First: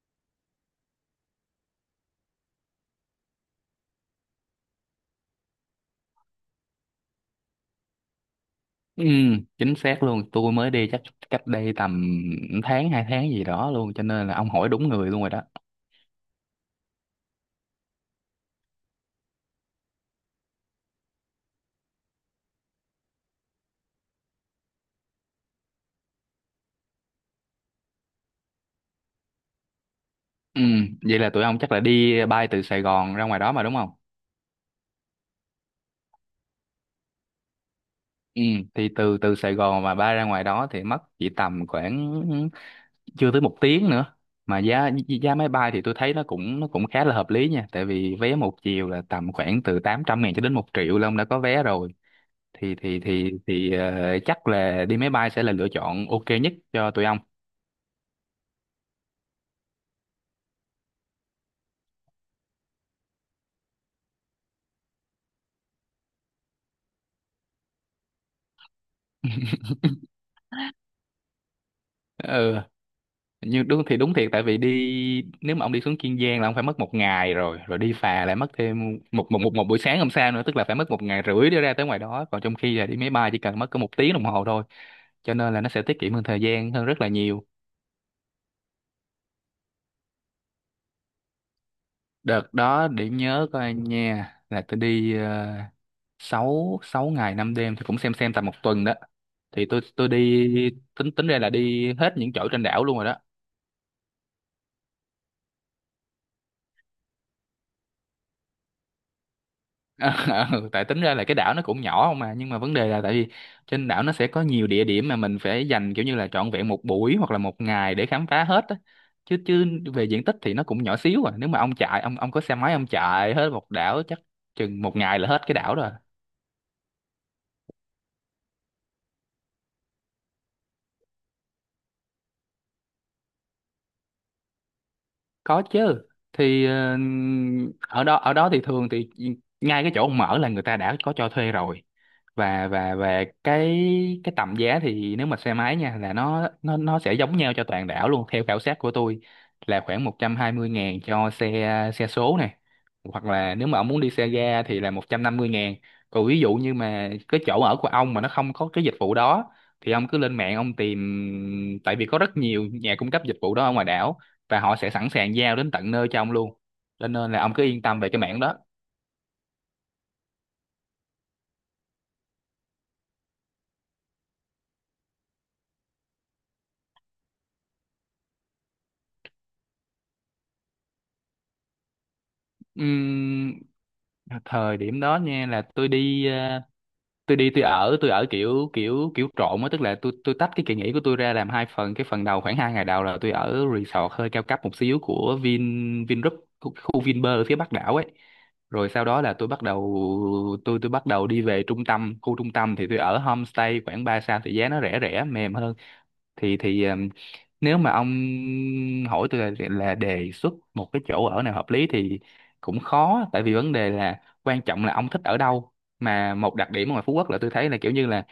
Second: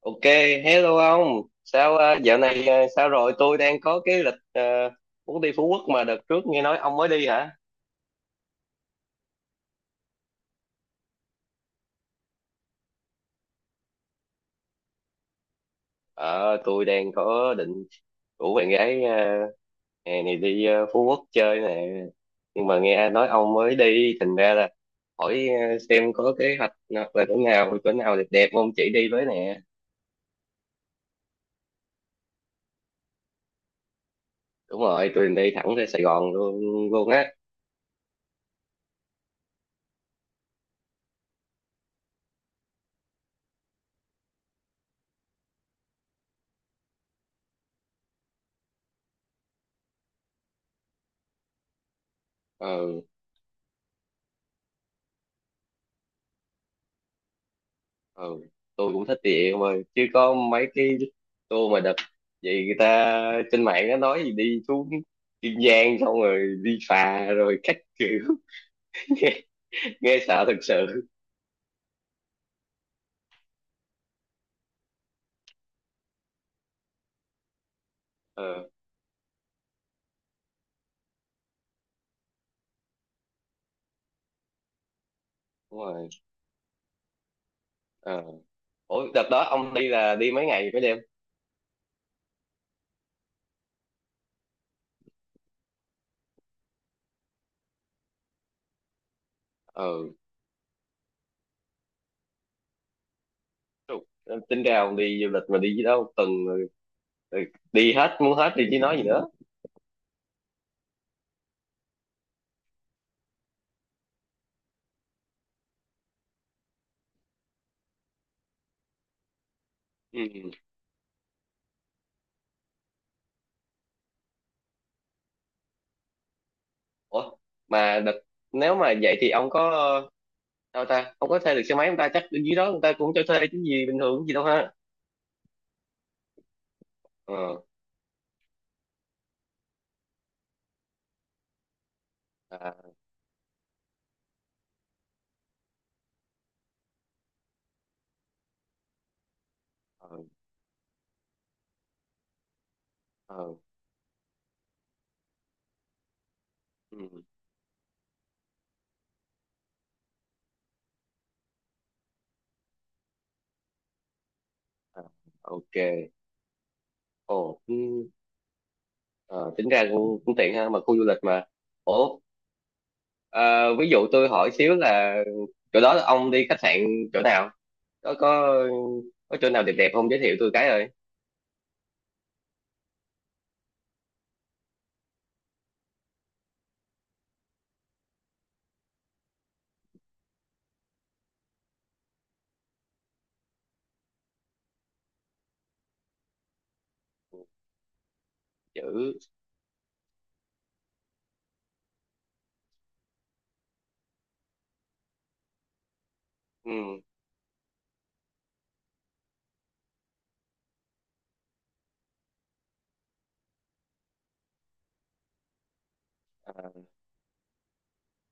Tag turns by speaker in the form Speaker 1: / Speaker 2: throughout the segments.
Speaker 1: Ok, hello ông. Sao dạo này sao rồi? Tôi đang có cái lịch muốn đi Phú Quốc mà đợt trước nghe nói ông mới đi hả?
Speaker 2: Ừ, chính xác luôn. Tôi mới đi chắc cách đây tầm tháng hai tháng gì đó luôn, cho nên là ông hỏi đúng người luôn rồi đó.
Speaker 1: Ờ, tôi đang có định rủ bạn gái hè này đi Phú Quốc chơi nè. Nhưng mà nghe ai nói ông mới đi, thành ra là hỏi xem có kế hoạch nào- là chỗ nào đẹp đẹp ông chỉ đi với nè.
Speaker 2: Ừ, vậy là tụi ông chắc là đi bay từ Sài Gòn ra ngoài đó mà đúng không?
Speaker 1: Đúng rồi, tôi định đi thẳng ra Sài Gòn luôn luôn á.
Speaker 2: ừ, thì từ từ Sài Gòn mà bay ra ngoài đó thì mất chỉ tầm khoảng chưa tới một tiếng nữa. Mà giá giá máy bay thì tôi thấy nó cũng khá là hợp lý nha, tại vì vé một chiều là tầm khoảng từ 800 ngàn cho đến một triệu là ông đã có vé rồi.
Speaker 1: Ừ,
Speaker 2: Chắc là đi máy bay sẽ là lựa chọn ok nhất cho tụi ông.
Speaker 1: ừ tôi cũng thích địa em ơi chứ có mấy cái tour mà đợt vậy người ta trên mạng nó nói gì đi xuống Kiên Giang xong rồi đi phà rồi các kiểu nghe, nghe sợ thật sự.
Speaker 2: Ừ, nhưng đúng thì đúng thiệt, tại vì đi nếu mà ông đi xuống Kiên Giang là ông phải mất một ngày rồi, rồi đi phà lại mất
Speaker 1: Ờ,
Speaker 2: thêm một buổi sáng hôm sau nữa, tức là phải mất một ngày rưỡi để ra tới ngoài đó, còn trong khi là đi máy bay chỉ cần mất có một tiếng đồng hồ thôi. Cho nên là nó
Speaker 1: đúng
Speaker 2: sẽ tiết
Speaker 1: rồi.
Speaker 2: kiệm hơn thời gian hơn rất là nhiều.
Speaker 1: Ờ, ủa đợt đó ông đi là đi mấy ngày mấy đêm?
Speaker 2: Đợt đó điểm nhớ của anh nha, là tôi đi 6 ngày 5 đêm, thì cũng xem tầm một tuần đó. thì tôi
Speaker 1: Ờ,
Speaker 2: tôi đi, tính tính ra là đi hết những chỗ trên đảo luôn rồi đó.
Speaker 1: trục. Tính ra ông đi du lịch mà đi gì đâu một tuần rồi rồi, đi hết muốn hết thì chứ nói gì nữa.
Speaker 2: Ờ, ờ, tại tính ra là cái đảo nó cũng nhỏ không, mà nhưng mà vấn đề là tại vì trên đảo nó sẽ có nhiều địa điểm mà mình phải dành kiểu như là trọn vẹn một buổi hoặc là một ngày để khám phá hết á. Chứ chứ Về diện tích
Speaker 1: Ừ.
Speaker 2: thì nó cũng nhỏ xíu à, nếu mà ông có xe máy ông chạy hết một đảo chắc chừng một ngày là hết cái đảo rồi.
Speaker 1: Ủa mà đợt nếu mà vậy thì ông có đâu ta, không có thuê được xe máy, người ta chắc bên dưới đó người ta cũng cho thuê chứ gì bình thường gì đâu ha?
Speaker 2: Có chứ. Thì ờ,
Speaker 1: Ờ,
Speaker 2: ở đó thì thường thì ngay cái chỗ ông mở là người ta đã có cho thuê rồi. và
Speaker 1: à,
Speaker 2: và và cái tầm giá thì nếu mà xe máy nha, là nó sẽ giống nhau cho toàn đảo luôn theo khảo sát của tôi, là khoảng
Speaker 1: ờ,
Speaker 2: 120 ngàn cho xe xe số này, hoặc
Speaker 1: ờ,
Speaker 2: là nếu mà ông muốn đi xe ga thì là 150 ngàn. Còn ví dụ như mà
Speaker 1: ừ,
Speaker 2: cái chỗ ở của ông mà nó không có cái dịch vụ đó, thì ông cứ lên mạng ông tìm, tại vì có rất nhiều nhà cung cấp dịch vụ đó ở ngoài đảo, và họ sẽ
Speaker 1: à,
Speaker 2: sẵn sàng giao đến
Speaker 1: ok.
Speaker 2: tận nơi cho ông luôn. Cho nên là ông
Speaker 1: Ồ,
Speaker 2: cứ
Speaker 1: ừ,
Speaker 2: yên tâm về cái mảng đó.
Speaker 1: ờ, tính ra cũng, cũng tiện ha, mà khu du lịch mà. Ủa, à, ví dụ tôi hỏi xíu là chỗ đó là ông đi khách sạn chỗ nào, có có có chỗ nào đẹp đẹp không giới thiệu tôi cái rồi.
Speaker 2: Ừm, thời điểm đó nha, là tôi đi tôi ở kiểu kiểu kiểu trộn á, tức là tôi tách cái kỳ nghỉ của tôi ra làm hai phần. Cái phần đầu khoảng hai ngày đầu là tôi ở resort hơi cao cấp một xíu của Vingroup, khu Vinpearl ở phía Bắc đảo ấy. Rồi sau
Speaker 1: Chữ,
Speaker 2: đó là tôi bắt đầu đi về trung tâm. Khu trung tâm thì tôi ở homestay khoảng 3 sao, thì giá nó rẻ rẻ mềm hơn. Thì
Speaker 1: ừ,
Speaker 2: Nếu mà ông hỏi tôi là đề xuất một cái chỗ ở nào hợp lý thì cũng khó, tại vì vấn đề là quan trọng là ông thích ở đâu. Mà một
Speaker 1: à,
Speaker 2: đặc điểm ở ngoài Phú Quốc là tôi thấy là kiểu như là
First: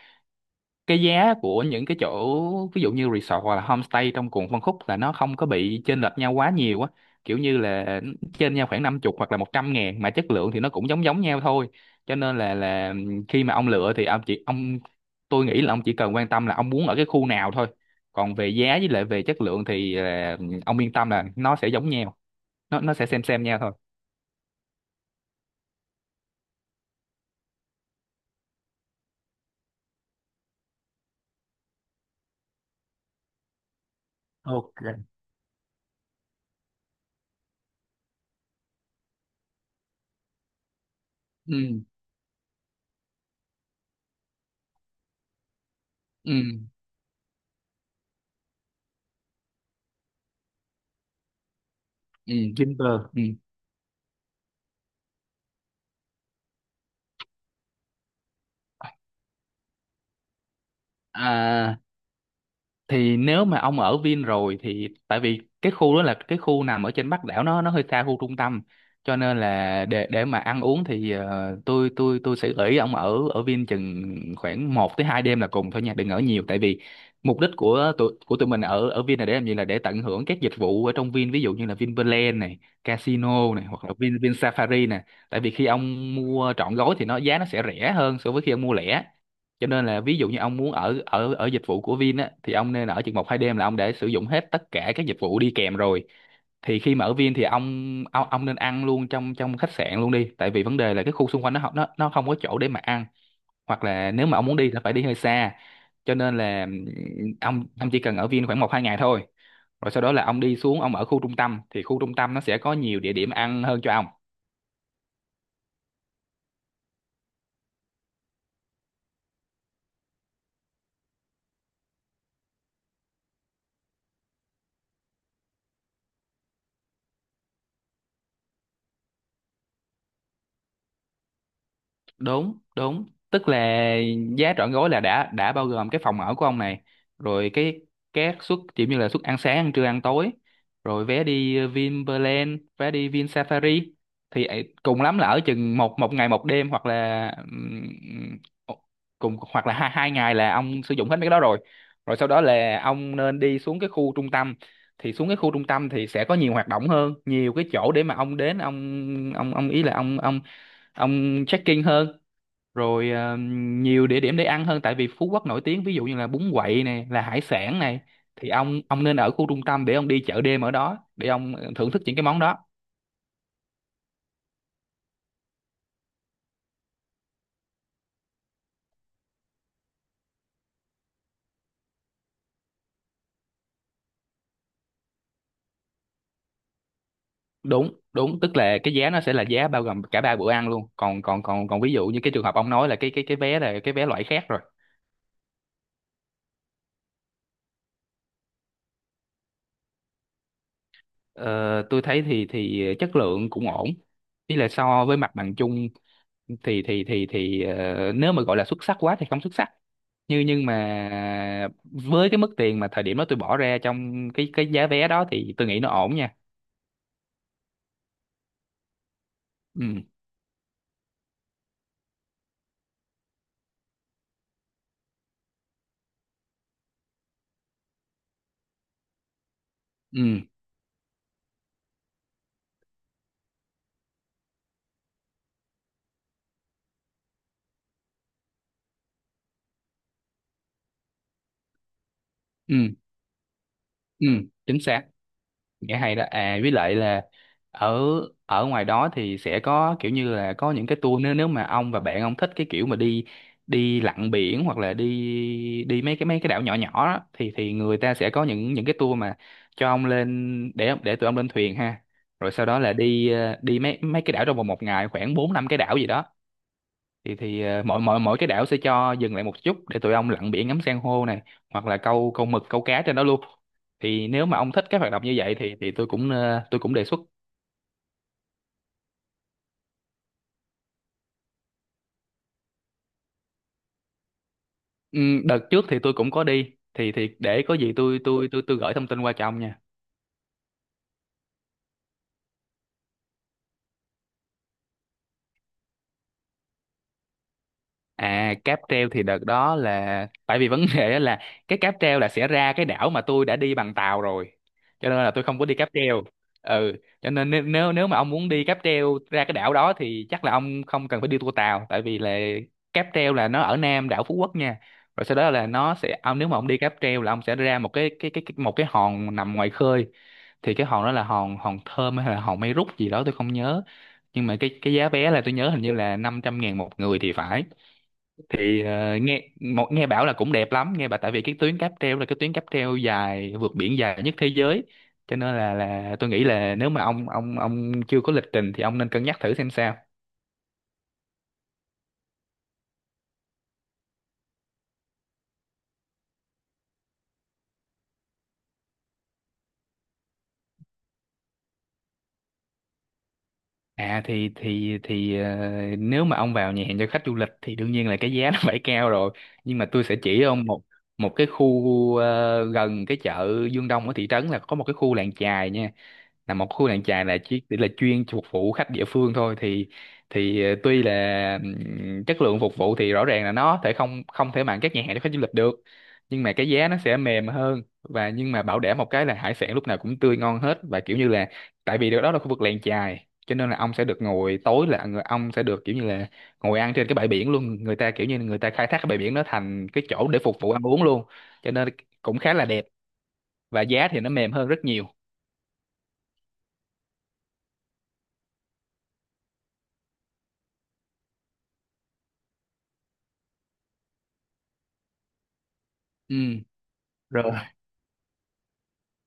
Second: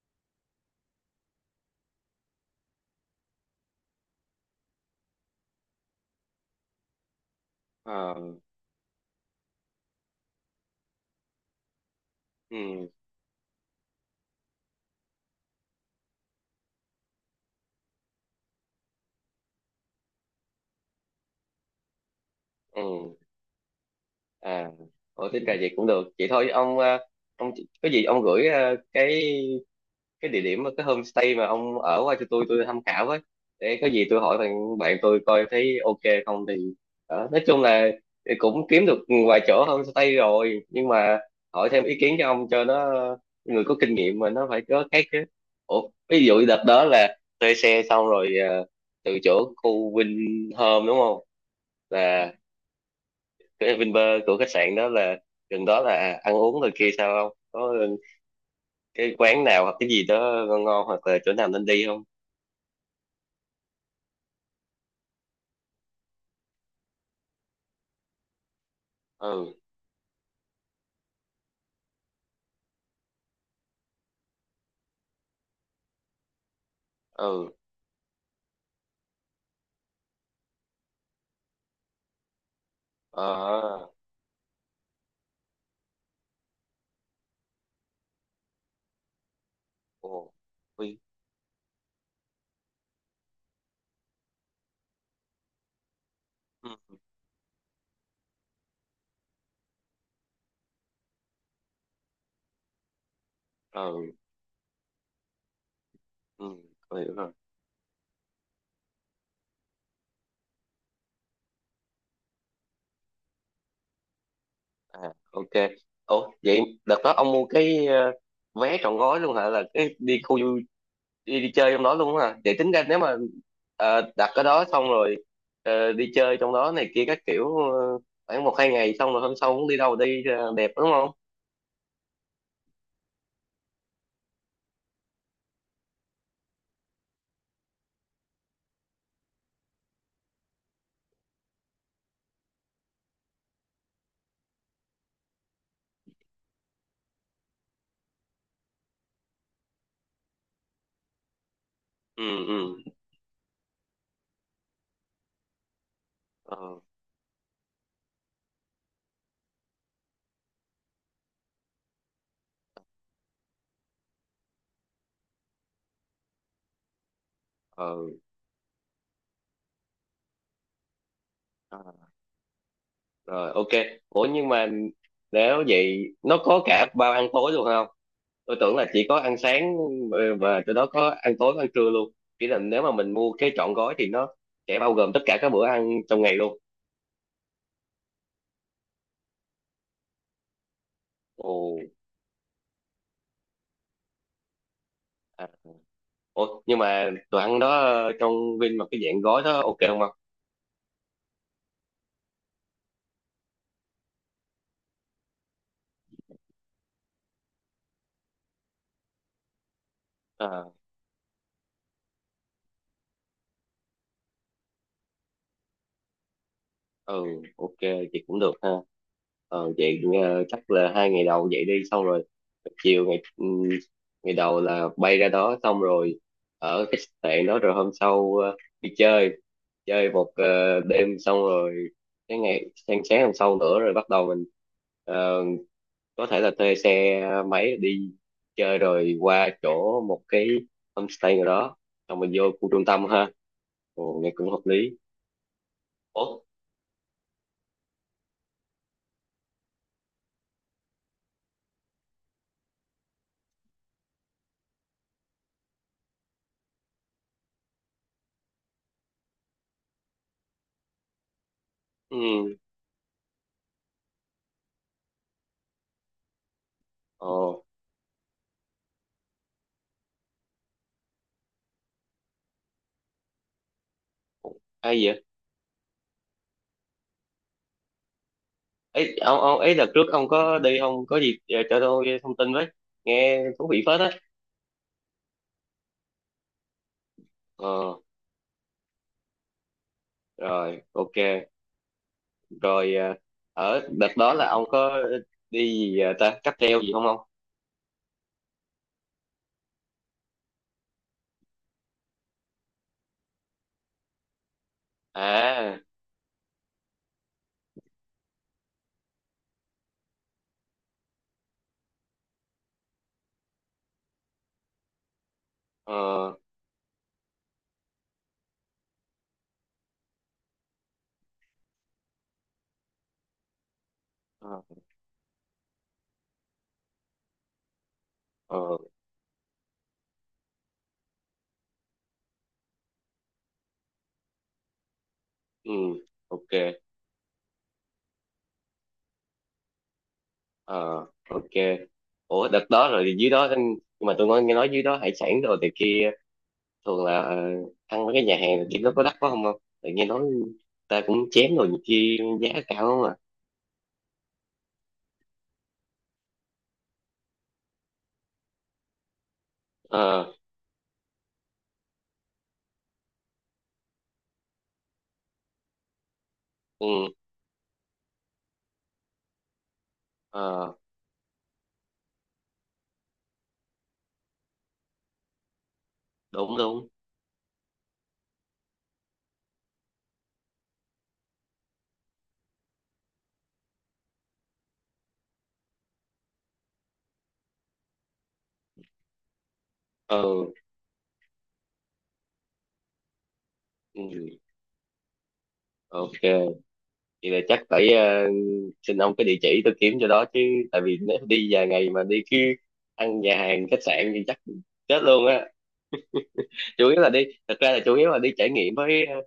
Speaker 2: cái giá của những cái chỗ ví dụ như resort hoặc là homestay trong cùng phân khúc là nó không có bị chênh lệch nhau quá nhiều á, kiểu như là
Speaker 1: ờ,
Speaker 2: trên nhau khoảng năm chục hoặc là 100 ngàn, mà chất lượng thì nó cũng giống giống nhau thôi. Cho nên là
Speaker 1: ừ,
Speaker 2: là khi mà ông lựa thì ông chỉ ông tôi nghĩ là ông chỉ cần quan tâm là ông muốn ở cái khu nào thôi. Còn về giá với lại về chất lượng thì là ông yên tâm là nó sẽ giống nhau, nó sẽ
Speaker 1: ừ,
Speaker 2: xem nhau thôi.
Speaker 1: à, ủa tính ra vậy cũng được vậy thôi ông. À, ông có gì ông gửi, à, cái địa điểm cái homestay mà ông ở qua cho tôi tham khảo với, để có gì tôi hỏi bạn
Speaker 2: Ok.
Speaker 1: bạn tôi coi thấy ok không thì đó. Nói chung là thì cũng kiếm được vài chỗ homestay rồi nhưng mà hỏi
Speaker 2: Ừ.
Speaker 1: thêm ý kiến cho ông cho nó người có kinh nghiệm mà nó phải có cái chứ. Ủa, ví
Speaker 2: Ừ.
Speaker 1: dụ đợt đó là thuê xe xong rồi từ chỗ khu Vinhome đúng không, là
Speaker 2: Ừ Vinpearl ừ.
Speaker 1: cái Vinpearl của khách sạn đó là gần đó là ăn uống rồi kia sao không có cái quán nào hoặc cái gì đó ngon ngon hoặc là chỗ nào nên
Speaker 2: À,
Speaker 1: đi không?
Speaker 2: thì nếu mà ông ở Vin rồi thì tại vì cái khu đó là cái khu nằm ở trên Bắc đảo, nó hơi xa khu trung tâm, cho nên
Speaker 1: Ừ,
Speaker 2: là để mà ăn uống thì ờ, tôi sẽ gợi ý ông ở ở Vin chừng khoảng một tới 2 đêm là cùng thôi nha, đừng ở nhiều. Tại vì mục
Speaker 1: ừ,
Speaker 2: đích của tụi mình ở ở Vin là để làm gì, là để tận hưởng các dịch vụ ở trong Vin, ví dụ như là Vinpearl này, casino này, hoặc
Speaker 1: ờ,
Speaker 2: là Vin Vin Safari này. Tại vì khi ông mua trọn gói thì nó giá nó sẽ rẻ hơn so với khi ông mua lẻ. Cho nên là ví dụ
Speaker 1: ồ,
Speaker 2: như ông muốn
Speaker 1: Huy.
Speaker 2: ở ở ở dịch vụ của Vin á, thì ông nên ở chừng một hai đêm là ông đã sử dụng hết tất cả các dịch vụ đi kèm rồi.
Speaker 1: Ừ,
Speaker 2: Thì khi mà ở Vin thì ông nên ăn luôn trong trong khách sạn luôn đi, tại vì vấn đề là cái khu xung quanh nó không có chỗ để mà ăn, hoặc
Speaker 1: ừ,
Speaker 2: là nếu mà ông muốn đi là phải đi hơi xa. Cho nên
Speaker 1: ừ,
Speaker 2: là
Speaker 1: tôi hiểu rồi.
Speaker 2: ông chỉ cần ở Vin khoảng một hai ngày thôi, rồi sau đó là ông đi xuống ông ở khu trung tâm, thì khu trung tâm nó sẽ có nhiều địa điểm ăn hơn cho ông.
Speaker 1: À, ok. Ủa vậy đợt đó ông mua cái vé trọn gói luôn hả, là cái đi khu du đi, đi chơi trong đó luôn hả, vậy tính ra nếu mà đặt ở đó xong rồi đi chơi trong đó này kia các kiểu khoảng một hai ngày xong rồi hôm sau cũng đi đâu đi đẹp đúng không?
Speaker 2: Đúng đúng, tức là giá trọn gói là đã bao gồm cái phòng ở của ông này, rồi cái các suất kiểu như là suất ăn sáng ăn trưa ăn tối, rồi vé đi Vinpearl, vé đi Vin Safari. Thì ấy, cùng lắm là ở chừng một một ngày một đêm, hoặc là cùng hoặc là hai ngày là ông sử dụng hết mấy cái đó rồi. Rồi
Speaker 1: Ừ,
Speaker 2: sau đó là
Speaker 1: ừ,
Speaker 2: ông nên đi xuống cái khu trung tâm, thì xuống cái khu trung tâm thì sẽ có nhiều
Speaker 1: ờ,
Speaker 2: hoạt động hơn, nhiều cái chỗ để mà ông đến ông ý là ông check-in hơn. Rồi ờ, nhiều địa điểm để ăn hơn, tại vì Phú Quốc nổi tiếng ví dụ như là bún quậy này, là hải sản này.
Speaker 1: ờ,
Speaker 2: Thì ông nên ở khu trung tâm để ông đi chợ đêm ở đó để ông ờ, thưởng thức
Speaker 1: à,
Speaker 2: những cái món đó.
Speaker 1: rồi ok. Ủa nhưng mà nếu vậy nó có cả bao ăn tối luôn không, tôi tưởng là chỉ có ăn sáng. Ờ, và từ đó có ăn tối có ăn trưa luôn, chỉ là nếu mà mình mua cái trọn gói thì nó sẽ bao gồm tất cả các bữa ăn trong ngày luôn.
Speaker 2: Đúng đúng, tức là cái giá nó sẽ là giá bao gồm cả ba bữa ăn luôn. Còn còn
Speaker 1: Ồ,
Speaker 2: còn còn ví dụ như cái trường hợp ông nói là cái cái vé là cái vé loại khác rồi.
Speaker 1: à. Ủa nhưng mà đồ ăn đó trong Vin mà cái dạng gói đó ok không?
Speaker 2: Ờ, tôi thấy thì chất lượng cũng ổn, ý là so với mặt bằng chung. Nếu mà gọi là xuất sắc quá thì không xuất sắc, nhưng
Speaker 1: Không,
Speaker 2: mà với cái mức tiền mà thời điểm đó tôi bỏ ra trong cái giá vé đó thì tôi nghĩ nó ổn nha.
Speaker 1: ừ, ok, chị cũng được ha. Ờ, vậy
Speaker 2: Ừ.
Speaker 1: chắc là hai ngày đầu vậy đi xong rồi, chiều ngày ngày đầu là bay ra đó xong rồi ở khách sạn đó, rồi hôm sau đi chơi chơi một
Speaker 2: Ừ.
Speaker 1: đêm, xong rồi cái ngày sáng sáng hôm sau nữa rồi bắt đầu mình ờ, có thể là thuê xe máy đi chơi rồi qua chỗ một cái homestay nào đó xong mình vô khu
Speaker 2: Ừ.
Speaker 1: trung tâm ha. Ồ,
Speaker 2: Ừ,
Speaker 1: nghe cũng hợp
Speaker 2: chính
Speaker 1: lý.
Speaker 2: xác. Nghĩa hay đó
Speaker 1: Ủa,
Speaker 2: à, với lại là ở ở ngoài đó thì sẽ có kiểu như là có những cái tour, nếu nếu mà ông và bạn ông thích cái kiểu mà đi đi lặn biển, hoặc là đi đi mấy cái đảo nhỏ nhỏ đó, thì người ta sẽ có những cái tour mà cho ông lên để tụi ông lên thuyền ha. Rồi
Speaker 1: ừ,
Speaker 2: sau đó là đi ờ, đi mấy mấy cái đảo trong vòng một ngày, khoảng bốn năm cái đảo gì đó.
Speaker 1: ồ,
Speaker 2: Thì mỗi mỗi mỗi cái đảo sẽ cho dừng lại một chút để tụi ông lặn biển, ngắm san hô này, hoặc là câu câu mực câu cá trên đó luôn. Thì nếu mà ông thích cái
Speaker 1: ai
Speaker 2: hoạt động
Speaker 1: vậy?
Speaker 2: như vậy thì tôi cũng ờ, tôi cũng đề xuất.
Speaker 1: Ấy ông ấy đợt trước ông có đi ông có gì cho tôi thông tin với, nghe thú vị phết á.
Speaker 2: Đợt trước thì tôi cũng có đi, thì để có gì
Speaker 1: Ờ,
Speaker 2: tôi tôi gửi thông tin qua cho ông nha.
Speaker 1: rồi ok. Rồi ở đợt đó là ông có đi gì ta cáp treo gì không ông?
Speaker 2: À, cáp treo thì đợt đó là tại vì vấn đề á, là cái cáp treo là sẽ ra cái đảo mà tôi đã đi bằng tàu rồi, cho nên là tôi không có đi
Speaker 1: À,
Speaker 2: cáp treo. Ừ, cho nên nếu nếu nếu mà ông muốn đi cáp treo ra cái đảo đó thì chắc là ông không cần phải đi tour tàu, tại vì là cáp treo là nó ở Nam đảo Phú Quốc nha. Rồi sau đó là nó sẽ
Speaker 1: ờ,
Speaker 2: ông, nếu mà ông đi cáp treo là ông sẽ ra một cái một cái hòn nằm ngoài khơi. Thì cái hòn đó là hòn hòn Thơm hay là hòn Mây Rút gì đó tôi không nhớ, nhưng mà
Speaker 1: ờ,
Speaker 2: cái giá vé là tôi nhớ hình như là 500 ngàn một người thì phải.
Speaker 1: ờ,
Speaker 2: Thì ờ, nghe bảo là cũng đẹp lắm, nghe bảo tại vì cái tuyến cáp treo là cái tuyến cáp treo dài vượt biển dài nhất thế giới, cho nên
Speaker 1: ừ,
Speaker 2: là tôi nghĩ
Speaker 1: ok.
Speaker 2: là nếu mà ông ông chưa có lịch trình thì ông nên cân nhắc thử xem sao.
Speaker 1: Ờ, ok. Ủa đợt đó rồi dưới đó, nhưng mà tôi nghe, nghe nói dưới đó hải sản rồi thì kia thường là ăn mấy cái nhà hàng thì nó có đắt quá không, không tự nghe nói ta cũng chém rồi nhiều khi giá cao không à?
Speaker 2: À thì ờ, nếu mà ông vào nhà hàng cho khách du lịch thì đương nhiên là cái giá nó phải cao rồi. Nhưng mà tôi sẽ
Speaker 1: Ờ,
Speaker 2: chỉ ông một một cái khu ờ, gần cái chợ Dương Đông ở thị trấn là có một cái khu làng chài nha, là một khu làng
Speaker 1: ừ.
Speaker 2: chài là chỉ là chuyên phục vụ khách địa phương thôi. Thì
Speaker 1: Ờ,
Speaker 2: ờ, tuy là chất lượng phục vụ thì rõ ràng là nó thể không không thể bằng các nhà hàng cho khách du lịch được, nhưng mà
Speaker 1: đúng
Speaker 2: cái
Speaker 1: đúng.
Speaker 2: giá nó sẽ mềm hơn, và nhưng mà bảo đảm một cái là hải sản lúc nào cũng tươi ngon hết, và kiểu như là tại vì đó là khu vực làng chài, cho nên là ông sẽ được ngồi tối là người ông sẽ được kiểu như là ngồi ăn trên cái bãi biển luôn. Người ta kiểu như người ta khai thác cái bãi biển nó thành cái
Speaker 1: Ờ,
Speaker 2: chỗ để phục vụ ăn uống luôn. Cho nên cũng khá là đẹp, và
Speaker 1: ừ,
Speaker 2: giá thì nó mềm hơn rất nhiều.
Speaker 1: ok. Vậy là chắc phải xin ông cái địa chỉ tôi kiếm cho đó chứ, tại vì nếu đi vài ngày mà đi cứ ăn nhà hàng khách sạn thì chắc chết luôn á.
Speaker 2: Ừ.
Speaker 1: Chủ yếu là đi,
Speaker 2: Rồi.
Speaker 1: thật ra là chủ yếu là đi trải nghiệm với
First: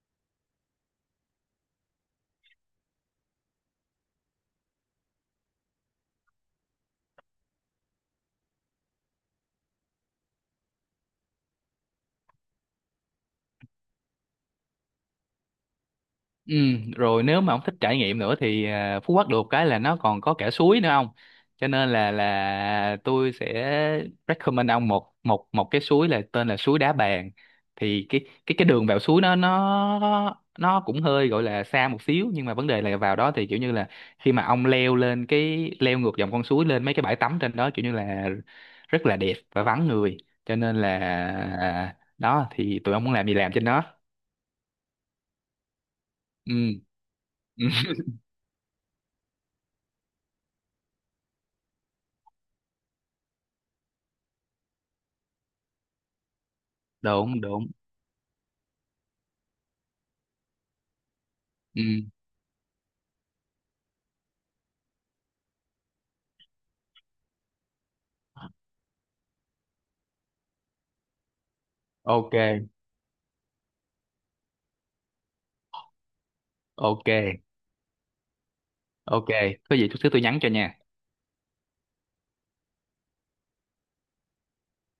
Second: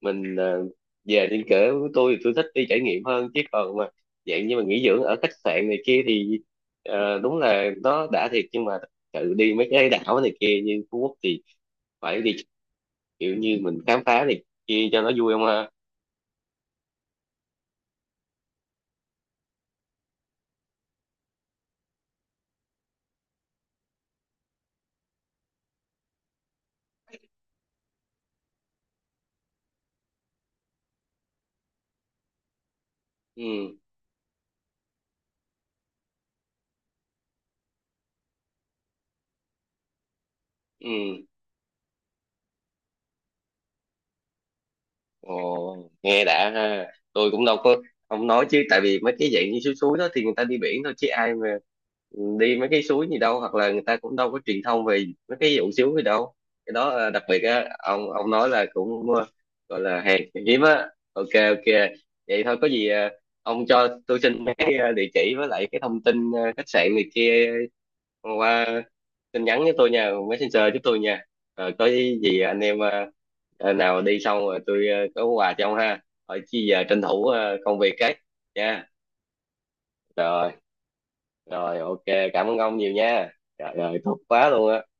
Speaker 1: mình về trên cỡ của tôi thì tôi thích đi trải nghiệm hơn, chứ còn mà dạng như mà nghỉ dưỡng ở khách sạn này kia thì đúng là nó đã thiệt, nhưng mà tự đi mấy cái đảo này kia như Phú Quốc thì phải đi kiểu như mình khám phá này kia cho nó vui không ha.
Speaker 2: Ừ, rồi nếu mà ông thích trải nghiệm nữa thì à, Phú Quốc được cái là nó còn có cả suối nữa không? Cho nên là tôi sẽ recommend ông một một một cái suối là tên là suối Đá Bàn. Thì cái cái đường vào suối nó nó cũng hơi gọi là xa một xíu, nhưng mà vấn đề là vào đó thì kiểu như
Speaker 1: Ừ,
Speaker 2: là khi mà ông leo lên leo ngược dòng con suối lên mấy cái bãi tắm trên đó kiểu như là rất là đẹp và vắng người. Cho nên là
Speaker 1: ừ.
Speaker 2: à, đó thì tụi ông muốn làm gì làm trên đó.
Speaker 1: Ồ, nghe đã
Speaker 2: Ừ,
Speaker 1: ha, tôi cũng đâu
Speaker 2: ừ,
Speaker 1: có không nói chứ, tại vì mấy cái dạng như suối suối đó thì người ta đi biển thôi chứ ai mà đi mấy cái suối gì đâu, hoặc là người ta cũng đâu có truyền thông về mấy cái vụ xíu gì đâu. Cái đó đặc biệt
Speaker 2: đúng đúng.
Speaker 1: á, ông nói là cũng gọi là hàng hiếm á, ok ok.
Speaker 2: Ừ.
Speaker 1: Vậy thôi có gì ông cho tôi xin cái địa chỉ với lại cái thông tin khách sạn này kia qua tin nhắn với tôi nha, messenger giúp tôi nha. Rồi có
Speaker 2: Ok.
Speaker 1: gì anh em nào đi xong rồi tôi có quà cho ông ha. Rồi chi giờ tranh
Speaker 2: Ok
Speaker 1: thủ công việc cái nha.
Speaker 2: ok. Có gì chút xíu tôi nhắn cho
Speaker 1: Rồi,
Speaker 2: nha.
Speaker 1: rồi ok, cảm ơn ông nhiều nha. Trời ơi thích quá luôn á.